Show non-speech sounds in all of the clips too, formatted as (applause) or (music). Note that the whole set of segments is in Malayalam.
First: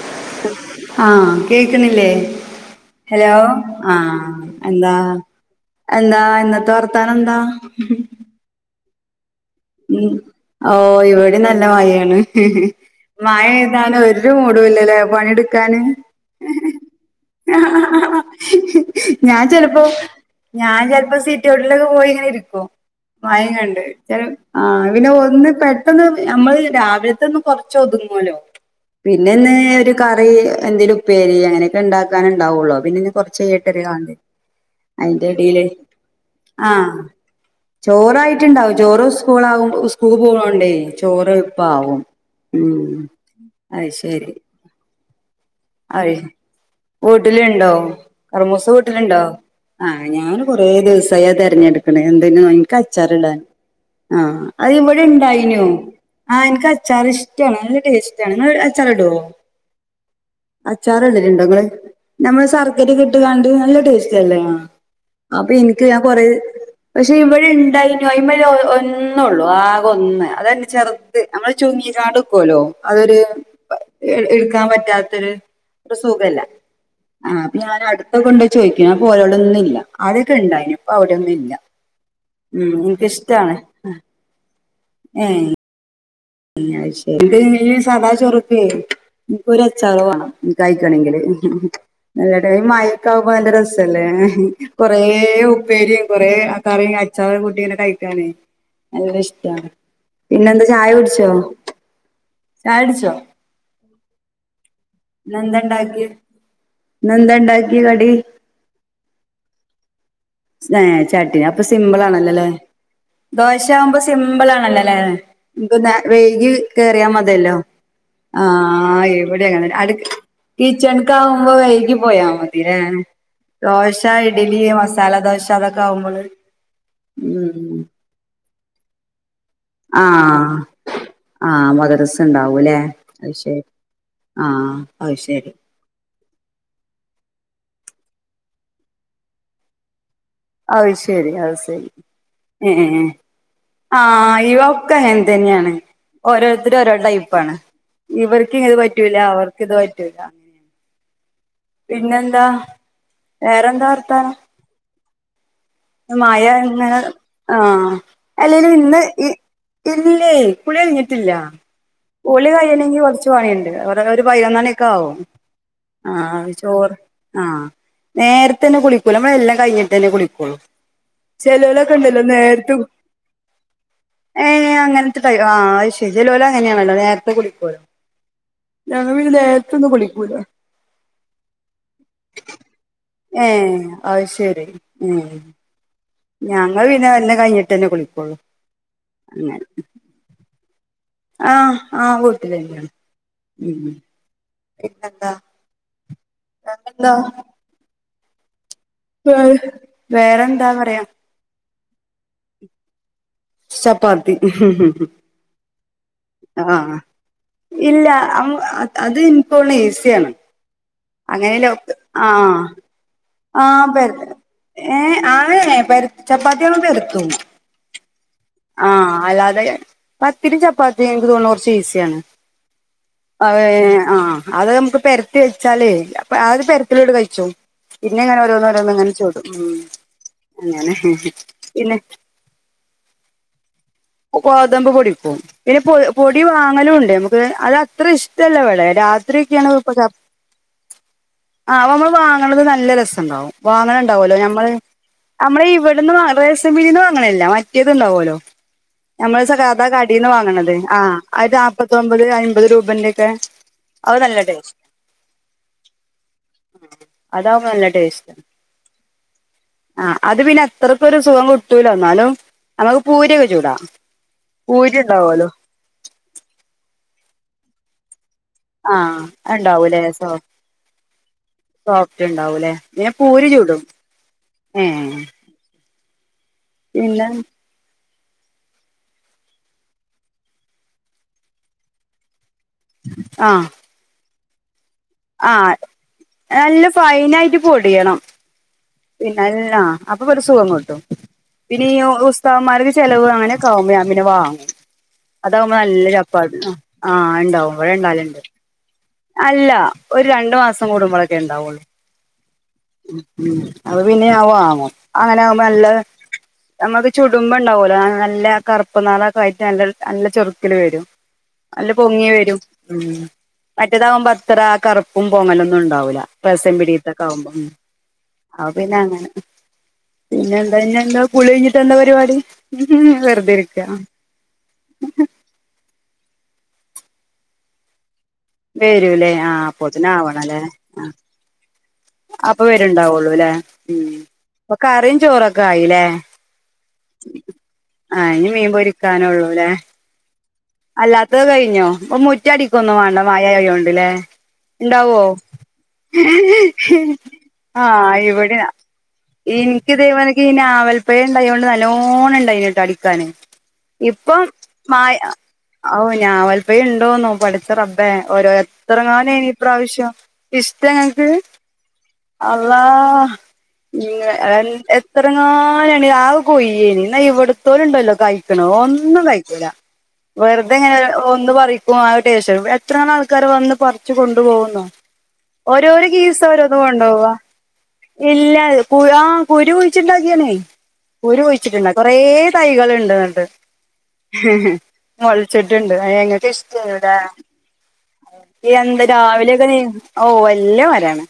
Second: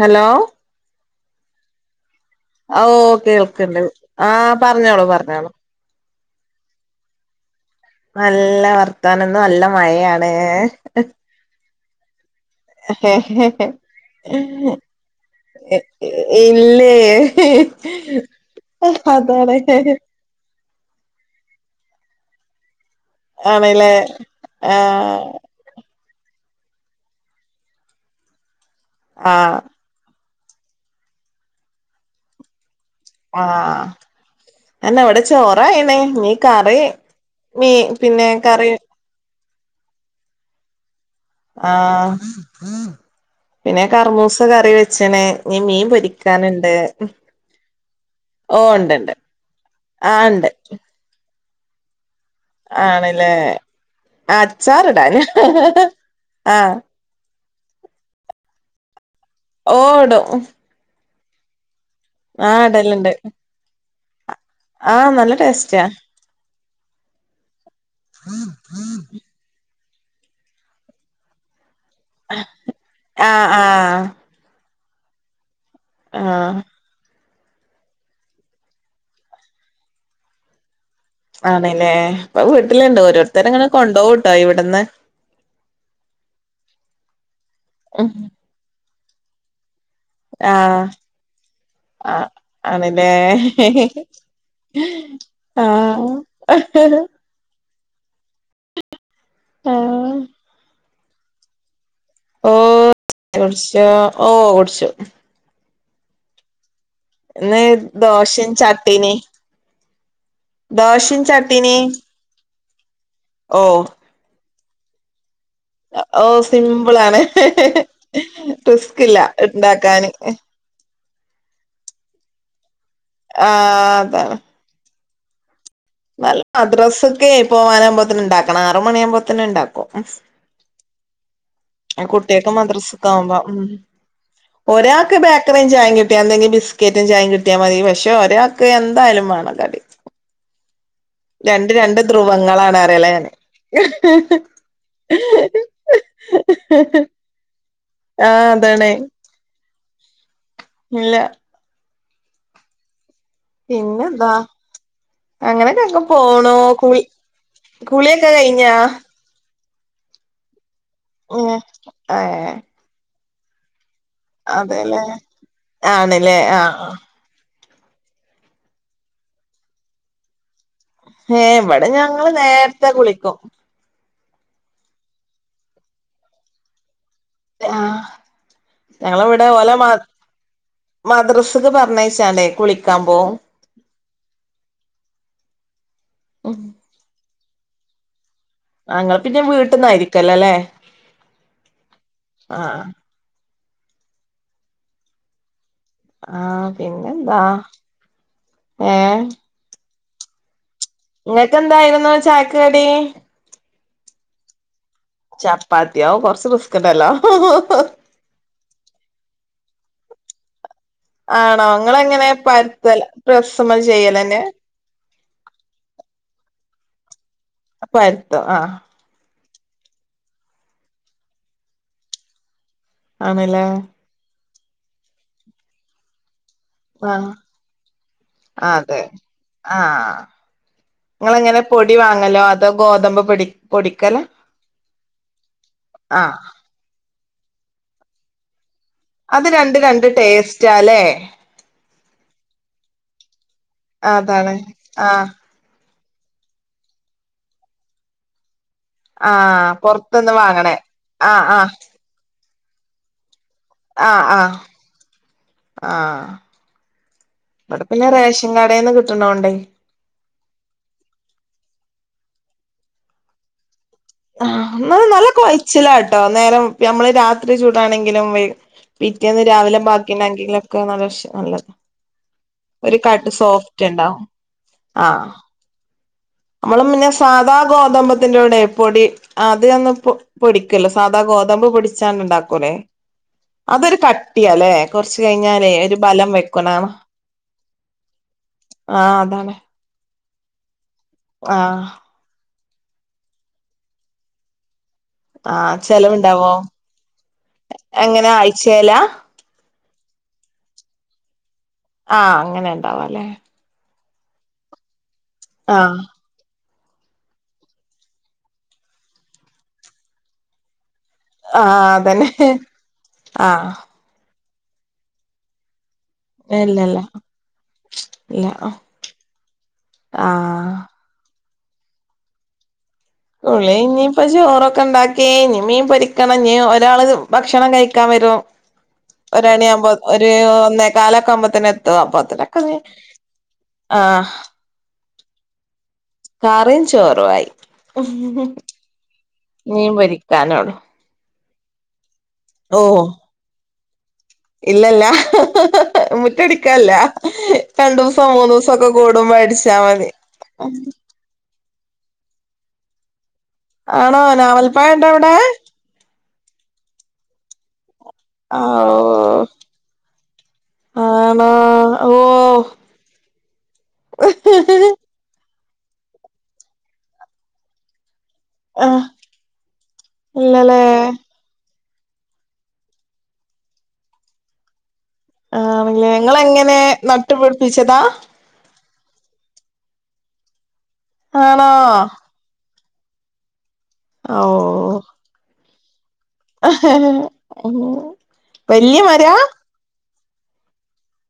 ഹലോ ആഹ് കേക്കണില്ലേ? ഓ ഹലോ കേൾക്കണ്ട് ആ ആഹ് എന്താ? പറഞ്ഞോളൂ പറഞ്ഞോളൂ എന്താ ഇന്നത്തെ വർത്താനം എന്താ? നല്ല വർത്താനം ഇന്ന് നല്ല ഉം മഴയാണ്. ഓ ഇവിടെ നല്ല മഴയാണ് മഴ ആയതുകാരണം ഒരു മൂടുവില്ലല്ലേ പണിയെടുക്കാന് ഇല്ലേ ഞാൻ അതാണ് ചെലപ്പോ ഞാൻ ചെലപ്പോ സിറ്റ് ഔട്ടിലൊക്കെ പോയിങ്ങനെ ഇരിക്കും മഴേം കണ്ട്. ആണല്ലേ (unintelligible) ആ പിന്നെ ഒന്ന് പെട്ടെന്ന് നമ്മള് രാവിലത്തെ ഒന്ന് കൊറച്ച് ഒതുങ്ങുവല്ലോ പിന്നെ ആ ഇന്ന് ഒരു കറി എന്തേലും ഉപ്പേരി അങ്ങനെയൊക്കെ ഉണ്ടാക്കാനേ ഉണ്ടാവുള്ളൂ. പിന്നെന്നെ പ്പൊ കൊറച്ച് ആ കേട്ടര് ആണ്ട് അന്നെ ഇവിടെ അതിന്റെടേയില് ചോറായിണേ നീ ആ കറി മീ പിന്നെ കറി ചോറായിട്ടുണ്ടാവും ചോറ് സ്കൂള ആകുമ്പ സ്കൂൾ പോവണ്ടേ ആ പിന്നെ കർമൂസ കറി വെച്ചണേ അ വീട്ടിലൊണ്ടോ ഓ കറമൂസ ഉണ്ട്ണ്ട് വീട്ടിലുണ്ടോ? ആ ഞാൻ കൊറെേ ദിവസായിത് തെരഞ്ഞെടുക്കണ എന്തെന് എനക്ക് അച്ചാർ ആണല്ലേ ഇടാൻ. ആ അത് ഇവിടെ അച്ചാറിടാന് ഉണ്ടായിനോ ആഹ് എനക്ക് അച്ചാറ് ഇഷ്ടമാണ് നല്ല ടേസ്റ്റാണ്. അച്ചാറ്ട്വോ ഓടും അച്ചാറ് ഇടല്ണ്ടോ നിങ്ങള് നമ്മള് ആഹ് ശർക്കരയൊക്കെ ഇടലുണ്ട് ഇട്ട് കാണ്ട് നല്ല ടേസ്റ്റ് ല്ലല്ലേ ആഹ് നല്ല അപ്പൊ ടേസ്റ്റാ എന്ക്ക് ഞാൻ കൊറെ പക്ഷെ ഇവ്ടെ അയ്ന്മേല ഒന്നുള്ളൂ ആകെ ഒന്ന് അത് തന്നെ ചെറുത് നമ്മൾ ചുങ്ങിക്കാട്ക്വലോ അതൊരു ആഹ് ആഹ് എടുക്കാൻ പറ്റാത്തൊരു പ്പം സുഖാല്ല ആഹ് ആ അപ്പ ഞൻ അടുത്തക്കെ കൊണ്ടോ ചോദിക്ക ആ പോലളൊന്നുമില്ല ആരൊക്കെ ഉണ്ടായിനു ആണല്ലേ ഇപ്പൊ വീട്ടിലുണ്ട്ോ ഓരോരുത്തർങ്ങനെ കൊണ്ടപോട്ടോ ഇവിടുന്ന് ഏത് ന ഉം സദാ ചറുക്കൊ ചിലവാണ് ആഹ് കഴക്കയാണെങ്കില് ആഹ് നല്ലട മയക്ക ആണല്ലേ ആാവുമ്പോ നല്ല രസല്ലേ കൊറെ ഉപ്പേരിയും ആഹ് കൊറെേ കറിയും അച്ചാറ കുട്ടിനെ കഴിക്കാനേ അല്ല ഇഷ്ട ആഹ് പിന്നെന്താ ചായ കുടിച്ചോ ഓ ചായ കുടിച്ചോ കുിച്ച ഓ കുടിച്ചു ഇന്ന് ഇന്ന്ന്തണ്ടാക്കി കടി ദോശയും ചട്ടിനി ഹ ദോശയും ചാട്ടി അപ്പൊ ചട്ടിനി സിമ്പിൾ ആണല്ലോല്ലേ ഓഹ് ദോശയാവുമ്പോ സിമ്പിൾ ആണല്ലോല്ലേ നക്ക് ഓ വൈകി കേറിയാ സിമ്പിളാണ് മതില്ലോ ആ റിസ്ക് ഇല്ല എവിടെങ്ങനെ ഇണ്ടാക്കാന് അടുഈച്ചെ ുമ്പോ വ പോയാ മതില്ല ആ ദോശ അതാണ് ഇി ജലദോശ അതൊക്കെ ആവുമ്പോള് ബസ്സക്കെ ഉം പോവാനാകുമ്പോത്തെ ഇണ്ടാക്കണം ആറ മണിയ ആവുമ്പോത്തനെ ഉണ്ടാക്കും ആഹ് ആഹ് ആ മദ്രസ കുട്ടിയൊക്കെ ഉണ്ടാവൂല്ലേ മദ്രസക്ക അത് ആവുമ്പ ഉ ശരി ആഹ് അത് ഒരാക്ക് ശരി ബേക്കറിയും ചായ കിട്ടിയ എന്തെങ്കിൽ ബിസ്ക്കറ്റും ചായ കിട്ടിയ കട്ടിയ മതി പക്ഷെ ഒരാൾക്ക് എന്തായാലും വേണം കടി അത് ശരി അത് രണ്ട് ശരി രണ്ട് ഏ ധ്രുവങ്ങളാണ് അറിയലാ ഞാന് ആ ഇവ ഒക്കെ എന് തന്നെയാണ് ഓരോരുത്തരും ഓരോ ടൈപ്പാണ് ആ ഇവർക്കും ഇത് അതാണ് പറ്റൂല അവർക്ക ഇത് പറ്റൂില്ല അങ്ങന ഇല്ല പിന്നെെന്താ വേറെന്താ പിന്നെന്താ വർത്താനം അങ്ങനെയൊക്കെ മായ പോണു കുളി ഇങ്ങനെആ കുളിയൊക്കെ അല്ലെങ്കും കഴിഞ്ഞാ ഇന്ന് ഈ ഇല്ലേ കുളി കഴിഞ്ഞിട്ടില്ല ഏഹ് ഒളി ഏഹ് കയണെങ്കി കുറച്ച്ു പണിയണ്ട് ഒരു പതിനൊന്നണിയൊക്കെ അതെല്ലേ ആവുംും ആ ആണ്ല്ലേ ആഹ് ചോറ് ആഹ് ആ നേരത്തെ തന്നെ കുളിക്കൂൂ നമ്മള എല്ലാം കഴിഞ്ഞിട്ട് തന്നെ കുളിക്കളൂ ഏ ഇവിടെ ഞങ്ങള് നേരത്തെ കുളിക്കും ഏ അങ്ങനത്തെടൈ ആ ശ ജലല അങ്ങനെയാണല്ലോ നേരത്തെ കുൂിക്കലോ ആഹ് ഞങ്ങ വീട് ഞങ്ങളിവിടെ ഓലെ മ നേത്തൊന്നും പളിക്കൂല മദ്രസക്ക് പറഞ്ഞഴച്ചാണ്ടേ കുളിക്കാ പോോ ഏഹ് ഉം ഞങ്ങൾ പിന്നെ എന്നന്നെ കഴിഞ്ഞിട്ട് തന്നെ കുളിക്കോുള്ളൂ അങ്ങള് പിന്നെ വീട്ടന്നായിയിരിക്കല്ലോ അല്ലേ ആ ആഹ് വൂട്ടില് തന്നെയാണ് ഉം പിന്നെന്താ ആ വേറെന്താ പിന്നെന്താ വേറെന്താവാ നിങ്ങക്ക് എന്തായിരുന്നു ചായക്ക് കടി ചപ്പാത്തി ഉംഹ് ചപ്പാത്തിയോ കൊറച്ച് ആ റിസ്ക് (unintelligible) ഇണ്ടല്ലോ ഇല്ല അത് ഇപ്പോള ആണോ അങ്ങനെല്ല ആ ഇങ്ങളെങ്ങനെ (unintelligible) പരത്തൽ ആ പ്രസ്സ്മ്മെ പെര ചെയ്യലെന്നെ ഏ ആ പെരത്തു ചപ്പാത്തി അമ്മ പെരുത്തും പരത്തും ആ പത്തിരിയും ചപ്പാത്തിയും എനിക്ക് തോന്നും കുറച്ച് ഈസിയാണ് അവ ആണ്ല്ലേ ആ അത് നമുക്ക് പെരത്തി വെച്ചാല് അപ്പൊ അയൊരു പെരത്തിലോടെ ആഹ് കഴിച്ചോവും പിന്നെ ഞാൻ രോന്നോരോന്ന് എങ്ങനെ ചൂടും ഉം അങ്ങനെ നിങ്ങൾ എങ്ങനെ പൊടി പിന്നെ വാങ്ങല്ലോ അതോ ഗോതമ്പ് പൊടി പൊടി ഗോതമ്പ് പൊടിക്കും പോടിക്കും പിന്നെ ആഹ് പൊടി വാങ്ങലും ഉണ്ട്നമുക്ക് അത് അത്ര ഇഷ്ടമല്ലഇവിടെ രാത്രി അത് ഒക്കെയാണ് രണ്ട് ഇപ്പൊ രണ്ട് കപ് ടേസ്റ്റാല്ലേ ആ അപ്പ നമ്മൾ വാങ്ങണത് നല്ല രസഇണ്ടാവും വാങ്ങണണ്ടാവല്ലോ അതാണ് നമ്മള് ആഹ് നമ്മള ഇവിടെ ഇവിടുന്ന് വങ്ങ റേഷൻപിടിയനു വാങ്ങനയല്ല മറ്റേത് ഉണ്ടാവുലോ നമ്മള് ആഹ് സകാതാ കാടിന്ന് പൊറത്ത്ന്ന് വാങ്ങണത് വാങ്ങണേ ആ ആഹ് അത് ആഹ് നാല്പത്തൊമ്പത് അയ്ബ ത് രൂപന്റെ ഒക്കെ ആ അത് നല്ല ആ ടേസ്റ്റ് ആ അതാവുമ്പോ ഇവിടെ നല്ല പിന്നെ റേഷൻ കടേന്ന് കിട്ടണോണ്ടേ ആ അത് പിന്നെ അത്രക്ക് ഒരു സുഖം കട്ടൂല എന്നാലും നമുക്ക് പൂരയൊക്കെ ചുടാം ആ എന്ന നല്ല കൊഴച്ചിലാട്ടോ നേരം നമ്മള് രാത്രി ചൂടാണെങ്കിലും ആഹ് പിറ്റേന്ന് രാവിലെ ഉണ്ടാവൂലേ സോ ബാക്കിണ്ടങ്കിലും ഒക്കെ നല്ല ഉഷ നല്ലത് സോഫ്റ്റ് ഉണ്ടാവൂലേ ഒരു പിന്നെ കട്ട് പൂരി ചൂടും സോഫ്റ്റ് ഉണ്ടാവും ആ ഉ (inaudible) നമ്മള പിന്നെ സാധാ ഗോ ഗോതമ്പത്തിന്റെകൂടെപ്പൊടി അത്അ ന്ന് പൊടി പൊടിക്കല്ലോ സാധാ ഗോതമ്പ് പൊടിച്ചാണ ഉണ്ടാവ ഉലെ ആഹ് അതൊരു കട്ടിയല്ലെ കൊറച്ച് കഴിഞ്ഞാലേ ആഹ് ഒരു ബലം നല്ല വെക്കണം പിന്നെല്ല അപ്പൊ ഒരു സുഖം കിട്ടും ആഹ് പിന്നെ ഇ ഓ ഇപ്പൊമാർക്ക് ചെിലവ് അങ്ങനെെക്കആവുമ്പോ ഞൻ പിന്നെ വാങ്ങും അതകുമ്പോ ആഹ് നല്ല ചെലവുണ്ടാവോ ചപ്പാത്തി ആ ഉണ്ടാവും ഇവിടെ എങ്ങനെ ഉണ്ടാലുണ്ട് ആഴ്ചേലാ അല്ല ഒരു രണ്ടു മാസം കൂടുമ്പോഴൊക്കെ ഉണ്ടാവുള്ളൂ ആ അങ്ങനെ ഇണ്ടാവും അല്ലേ അത് പിന്നെ ആവോ ആവോ അങ്ങനെ ആവുമ്പോ നല്ല ആഹ് നമ്മുക്ക് ചുടുമ്പ ഉണ്ടാവൂലോ നല്ല കറുപ്പ്നാളൊക്കെ ആയിട്ട് നല്ല നല്ല ചെറുക്കില് വരും ആഹ് അല്ല പൊങ്ങി അതന്നെ വരും മ്മ് ആഹ് ആവുമ്പോ അത്ര കറുപ്പും പോങ്ങലൊന്നും ഉണ്ടാവൂ രസ്യം ഇല്ലല്ല പിടിീത്തക്ക ആകുമ്പോ ഇല്ല (unintelligible) അപ്പൊ പിന്നെ അങ്ങനെ പിന്നെ ആഹ് എന്താ എന്താ കുളികിഞ്ഞിട്ട് എന്താ പരിപാടി വെറുതെ ഇരിക്ക കുളികഴിഞ് ഇനിയിപ്പ ചോറൊക്കെ ഉണ്ടാക്കി ഇനി മീൻ പൊരിക്കണമ് ഇനി അവർക്ക് വല്യആള് ഭക്ഷണം കഴിക്കാൻ വരുവോ വരൂല്ലേ ആഹ പൊതിന ആവണ അല്ലേ ആ ഒന്നേകാലൊക്കെ ആവുമ്പോത്തന്നെ എത്തും അപ്പത്തിനൊക്കെ അപ്പൊ നീ വരെണ്ടാവുള്ളൂ അല്ലേ ഉം ആഹ് അപ്പൊ കറിയും ചോറൊക്കെ ആയില്ലേ കറിയും ചോറും ആയി ആ ഇനി മീൻപൊക്കാന ഉള്ളൂല്ലേ മീൻ പൊരിക്കാനുള്ളു അല്ലാത്ത ഇത് കഴിഞ്ഞോ ഇപ്പ മുറ്റ അടിക്കൊന്നും ഓഹ് വേണ്ട മായ കഴോണ്ടല്ലേ ഇല്ലല്ല ഉണ്ടാവോ ഏ മുറ്റടിക്കല്ല ഹി ആ രണ്ടൂസം ഇവിടെയാ മൂന്നൂസം ഒക്കെ കൂടുമ്പോ അടിച്ചാ എനിക്ക് മതി ഇതേവോണക്ക ഇ ആവൽപ്പഴം ഉണ്ടായോണ്ട് നല്ലോണം ഉണ്ടായിന്ട്ടോ അടിക്കന് ഇ ആണോ പ്പോം നാവൽപ്പഴണ്ടോ മഴ അവിടെ ഞാ വല്പ്പം ഉണ്ടോന്നോ പഠിച്ച റബ് അ ഓരോ എത്രങ്ങാന ആഹ് ഇനിപ്രാവശ്യം ഇഷ്ട ഞങ്ങക്ക് ആണോ ഓഹ് അല്ലാ എത്രങ്ങ ആാണ് രാവ് കൊയ്യേനിാ ഇവിടത്തോല ഉണ്ടല്ലോ കൈ ആഹ് ഒന്നും കഴക്കൂല വെറുതെ ഇല്ലലേ എങ്ങനെ ഒ ന്ന് പറയും ആട്ട ശേഷം എത്രാളം ആൾക്കാർ വന്ന് പറച്ച്ു കൊണ്ടു പോോകുന്നുോ ഓരോോ ആണല്ലേ കേീസ് അവര അത ഇങ്ങളെങ്ങനെ കൊൊണ്ട പോോവാ നട്ടുപിടിപ്പിച്ചതാ ഇല്ല കു ആ കുരു കുഴിച്ചിണ്ടാക്കിയണേ കുരു ആണോ കുഴിച്ചിട്ടുണ്ട കൊറെ തൈകൾുണ്ട് ഉണ്ട്ണ്ട് ഓഹ് മുളച്ചെട്ട ഉണ്ട് ങ്ങക്ക് ഇഷ്ട ഇവിടാക്ക് വല്യ എന്താ മരാ രാവിലൊക്കെ ന ഓ വല്ല വരാണ്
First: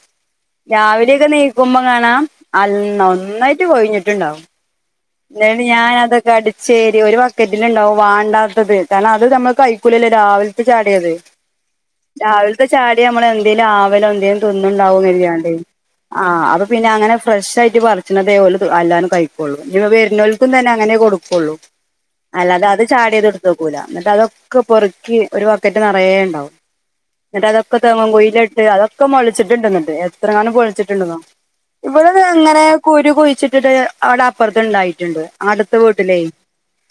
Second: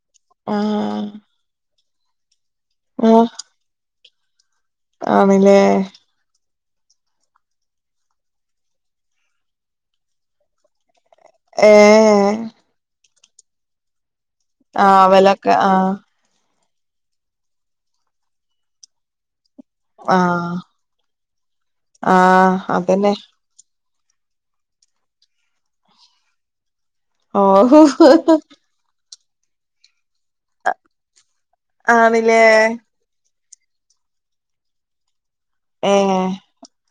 ആഹ് രാവിലെയൊക്കെ നീക്കുമ്പോ കാണാം അ ആഹ് ഒന്നായിട്ട് കൊഴിഞ്ഞിട്ടുണ്ടാവും ആണ്ല്ലേ എന്ന ഞാൻ അതൊക്കെ അടി ശരി ഒരു ബക്കറ്റിൽ ഉണ്ടാവും വേണ്ടാത്തത് കാരണം അത് നമ്മള് കഴിക്കൂലല്ലേ രാവിലത്തെ ചാടിയത് ആഹ ഇത് നമ്മ എന്തെലും ആവലോ എന്തെങ്കലും ന്നണ്ടവോ ആഹ് വലൊക്കെ ആഹ് കാരികംണ്ട് പിന്നെ അങ്ങനെ ഫ്രഷ് ആട്ട് പറിച്ചണതേ പോല അല്ലും കഴിക്കൊള്ളൂ ഇ വരുന്നോൽക്കും ആഹ് തന്നെ അങ്ങനെ കൊടുക്കും ള്ളൂ ആഹ് അല്ലാതെ അത് ചാട അതന്നെ ചെയ്ത് എടുത്ത നോക്കൂല എന്നിട്ട് അതൊക്കെ പൊറുക്കി ഒരു ബക്കറ്റ് നിറയേ ഉണ്ടാവും ന്നിട്ട് അതൊക്കെ ഓഹ് തെങ്ങും കുയ്യില് ഇട്ട് മൊളച്ചിട്ടുണ്ട് എന്നിട്ട് എത്ര കാലം മൊളച്ചിട്ടുണ്ടെന്നോ ഇവിടെ ആണ്ല്ലേ എങ്ങനെ കുരു കുഴിച്ചിട്ട ത് അവിടെ അപ്പുറത്ത് ഉണ്ടായിട്ടുണ്ട് അടുത്ത വീട്ടിലേ ഏഹ്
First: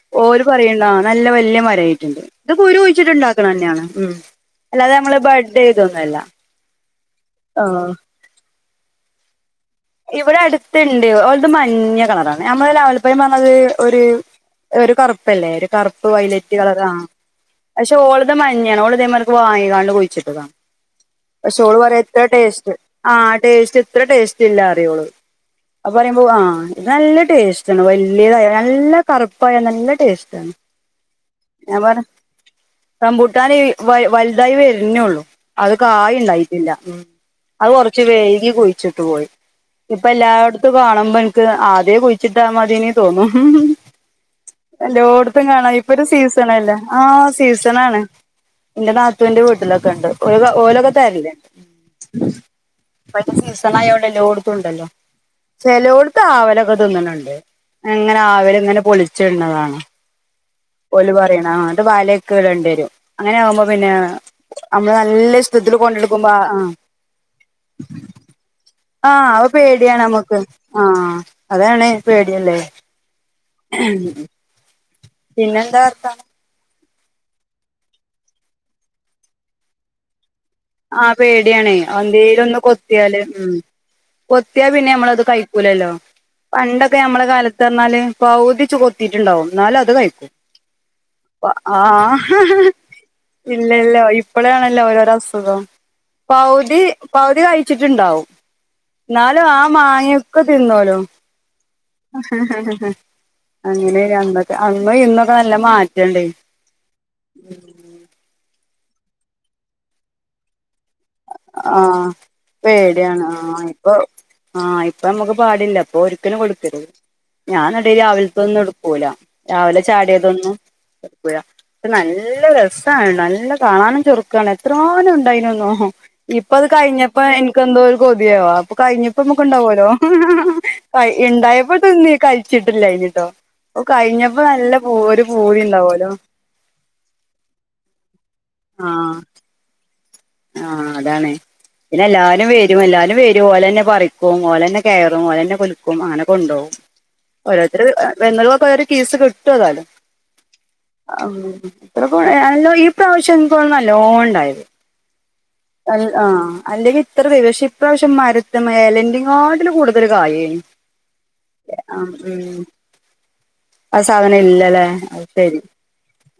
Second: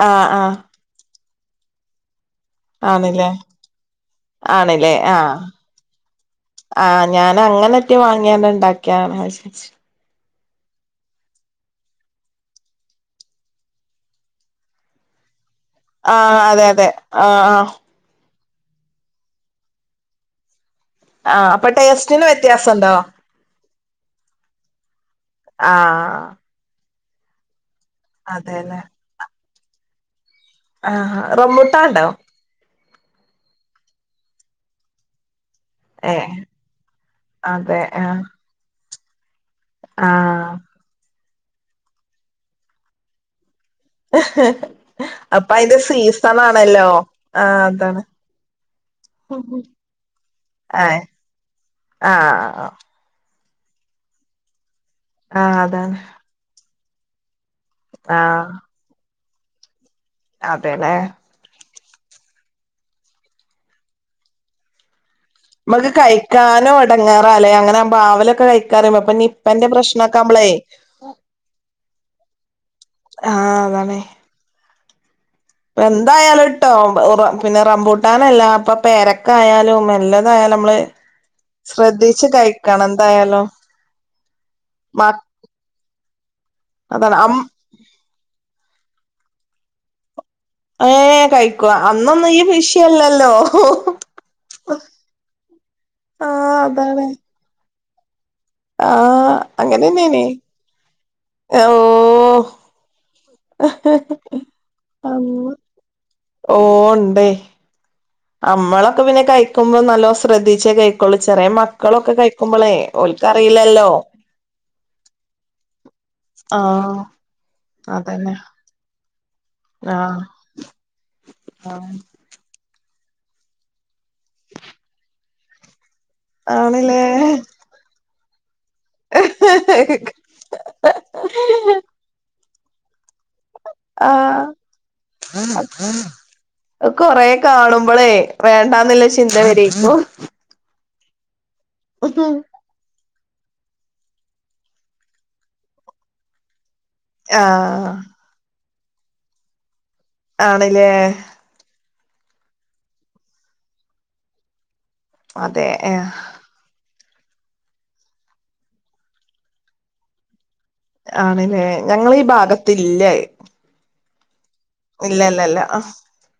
ആഹ് ഓര് ആഹ് പറയുന്നാ നല്ല വല്യ മരായിട്ടുണ്ട് ഇത് കുരു ആണ്ല്ലേ കുഴിച്ചിട്ടുണ്ടാക്കണ തന്നെയാണ് ഉം അല്ലാതെ ആണ്ല്ലേ നമ്മള് ആഹ് ബഡ് ചെയ്തൊന്നുമല്ല ആഹ് ഞാൻ ആഹ് അങ്ങനെറ്റെ വാങ്ങിയ ഇണ്ടാക്കിയ വിചാരിച്ചു ഇവിടെ അടുത്തുണ്ട് ഓലത് മഞ്ഞ കളറാണ് ഞമ്മളെ നാവലിപ്പഴം പറഞ്ഞത് ഒരു ഒരു കറുപ്പല്ലേ ഒരു കറുപ്പ് ആഹ് വൈലറ്റ് അതെ കളർ അതെ ആ ആഹ് ആഹ് പക്ഷെ ഓള് ത് മഞ്ഞ ആണ് ഓൾ ഇതേമാര്ക്ക് വാങ്ങാണ്ട് കുഴിച്ചിട്ട്താ ആഹ് പക്ഷേ അപ്പൊ ഓൾ പറയാ ഇത്ര ടേസ്റ്റിന് ടേസ്റ്റ് വ്യത്യാസണ്ടോ ആഹ് ടേസ്റ്റ് ഇത്ര ടേസ് റ്റ് ഇല്ലാ പറിം ഓൾ ആപ്പ പറിം ആഹ് ഞമ്മെൾ വാ ഇത് നല്ല ടേസ്റ്റ്ണ് വല്ല്യെത് ആയിണ് അതെല്ലേ നല്ല കറ് പ്പായാ നല്ല ടേസ്റ്റ് ആണ് ആഹ് ഞാ പറയാ റംബുട്ടാണ്ടോ റമ്പൂട്ടാന് ഈ വൽ വൽ തായി വെര്ന്നൊള്ളു അയ് കായി ഏഹ് ഇണ്ടായിട്ട് ഇല്ല അത് അതെ കൊർച്ച് ആഹ് വൈകി കുഴ് ച്ച്ട്ട് പോയി ഇഞ്ഞ് ഇപ്പം ആഹ് എല്ലാട്ത്തും കാണുമ്പം ഇൻ ക്ക് ആദ്യെ കുഴ്ച്ചിട്ടാ മതെയ്നി തോന്നും എല്ലോട്ത്തും അപ്പൊ കാണാ അയിന്റെ ഇപ്പ ഒരു സീസൺ സീസെണ് അല്ലേ ആണല്ലോ ആഹ് സീസെണ് ആണ് ഇന്റെ നാത്തുന്റെ വീട്ട്ലൊക്കെ ഇണ്ട് ഓലൊക്കെ ഓലൊക്കെ ഏഹ് തെര്ൽ ഇണ്ട് ആഹ് ഇപ്പ സീസെണ് ആയോണ്ട് എല്ലോട്ത്തും ഇണ്ടല്ലോ ആഹ് അതാണ് ചെലോട്ത്ത് ആവലൊക്കെ തിന്ന്ണ് ഇണ്ട്. അങ്ങെനെ ആഹ് ആവെൽ ഇങ്ങെനെ പൊൾച്ച് ഇട്ണ് കാണാ അതെല്ലേ ഓൽ പറിണെ ആഹ് ഇന്നെട്ട് വല ഒക്കെ ഇടെണ്ടി വെരും അങ്ങനെ ആവുമ്പോ പിന്നെ അമ്മെൾ നൻ മ്മെക്ക് കഴിക്കാനും എടങ്ങെറാലെ അങ്ങനെ ആവുമ്പം ആവലൊക്കെ കഴിക്കാ പറിമ്പം ഇപ്പം നിപ്പെന്റെ പ്രശ്നം അമ്മെക്ക് ആഹ് അതാണ് പേടി അല്ലെ? ആഹ് അതാണ് എന്തായാലും ട്ടോ (unintelligible) പിന്നെ റംമ്പൂട്ടാന് അല്ല ഇപ്പ പേരക്കായാലും എല്ലെതും ആഹ് പേടിയാണെ ഓ എന്തെലും ഒന്ന് കഴിക്കണം കൊത്തിയാൽ എന്തായാലും ഉം കൊത്തിയാ പിന്നെ മ ഞമ്മെൾ അത് കഴിക്കൂലല്ലോ പണ്ടൊക്കെ അതാണ് നമ്മെളെ അം കാലെത്ത് പർണാൽ പൗതിച്ച് കൊ ത്തിട്ട് ഇണ്ടാവും ഇന്നാലും അത് കഴിക്കും ഏഹ് കഴിക്കുവ അന്നൊന്നും ഈ ആഹ് വിഷയല്ലല്ലോ ഇല്ലല്ലോ ഇപ്പളാണെല്ലോ ഓരോര അസു ഖം ആഹ് പൗതി അതാണ് പൗതി കഴിച്ച്ട്ട് ഇണ്ടാവും ആഹ് ഇന്നാലും ആ അങ്ങനെന്നേനി മാങ്ങൊക്കെ തിന്നോലോ ഓ അങ്ങനെയ്നി അന്നൊക്കെ അന്നും ഇന്നൊക്കെ അമ്മ നല്ല മാറ്റം ഇണ്ടെയ് മ്മെളൊക്കെ പിന്നെ കഴിക്കുമ്പോ നല്ലോം ശ്രദ്ധിച്ചെ കഴി ക്കൊള്ളു ചെറെ ആഹ് മക്കളൊക്കെ കഴിക്കുമ്പെളെ പേടിയാണ് ഓൽക്ക് ആഹ് അറീലല്ലോ ഇപ്പൊ ആഹ് ഇപ്പ അമ്മെക്ക് പാടില്ല ഇപ്പം ഒരിക്കെലും കൊട്ക്കെരുത് ആഹ് ഞാ ഇന്നെട്ട് ഈ അതന്നെ രാവിൽത്തൊന്നും ഇട്ക്കൂലാ രാവിലെ ആഹ് ചാട്യയതൊന്നും (unintelligible) പ്പോഴഇപ്പ ആഹ് നല്ല രസ് നല്ല കാണാനും ചൊറുക്കാണ് എത്ര ങ്ങാനു ഇണ്ടായിനുന്നോ ഇപ്പ അത് ആണ്ല്ലേ കഴിഞ്ഞപ്പോ എനിക്ക് എന്തോ ഒര് കൊതിയാവാ കഴിഞ്ഞപ്പോ ക്മ്മുക്ക് ഇണ്ടാവോലോ ക ഇണ്ടായപ്പോ തിന്നി കഴിച്ചിട്ട്ല്യേ നി ട്ടോ ഓ കഴിഞ്ഞപ്പോ ആഹ് നല്ല പൂ ഒരു പൂതി ഇണ്ടാവോലോ കൊറേ കാണുമ്പളെ വേണ്ടാന്ന്ല്ല ആഹ് ചിന്ത വരേക്കും ആഹ് അതാണെ പിന്നെ എല്ലാരും വരും എല്ലാരും വര് ഓലെന്നെ പറിക്കും ഓലെന്നെ കേറുംഓലെന്നെ കുല്ക്കും അങ്ങനെ കൊണ്ടോവും ഓരോരുത്തര് ആഹ് വന്നൊക്കെ കേസ് കിട്ട്വാതാലോ ആണ്ല്ലേ ഇത്രക്കൊ ഈ പ്രാവശ്യം ഇൻക്കോന്ന്ണെ നല്ലോൺ ഇണ്ടായത് അതെ അൽ ഏഹ് ആഹ് അല്ലെ വി ഇത്ര വിവെശ് ഇപ്രാവശ്യം മരത്ത്മേല എലെന്റെറെ കാട്ടിലു കൂടുതൽ കായേ നി ആണ്ല്ലേ ഞങ്ങളെ ഈ ഭാഗത്ത് ഇല്ലഹ് ആ സാധനം ഇല്ലല്ലേ അഹ് തെരി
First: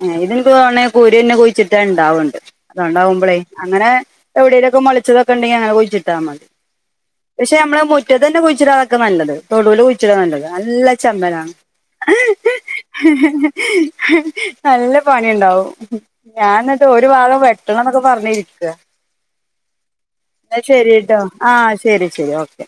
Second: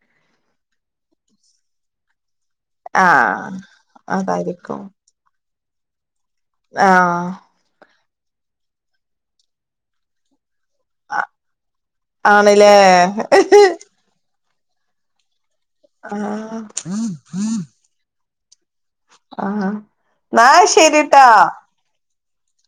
എഹ്‌ ഇന് തോന്ന്ന്നെ കുരന്നെ കുഴിച്ചിട്ട് ഇണ്ടാവ്ണ്ട് അതോണ്ടാവുമ്പളേ ആഹ് അങ്ങനേ അതായിരിക്കും എവിടേലൊക്കെ മൊളിച്ചിതൊക്കെ ിച്ചിാതി ആഹ് പക്ഷെ നമ്മ മുറ്റ തന്നെ കുഴിച്ചടാ അതൊെ നല്ല തൊടുൽ കുഴിച്ചടാ നല്ലത് നല്ല ചമ്പളം ആണ്ല്ലേ നല്ല പണി ഉണ്ടാവും ഞാൻ ആഹ് എന്നിട്ട് ഒരു വാഗം വെട്ടണം എന്നൊക്കെ പറഞ്ഞിരിക്കു ആഹ് ന്നാ എന്നാ ശരി കേട്ടോ ശരിട്ടോ ആഹ ശരി ശരി ക്കെ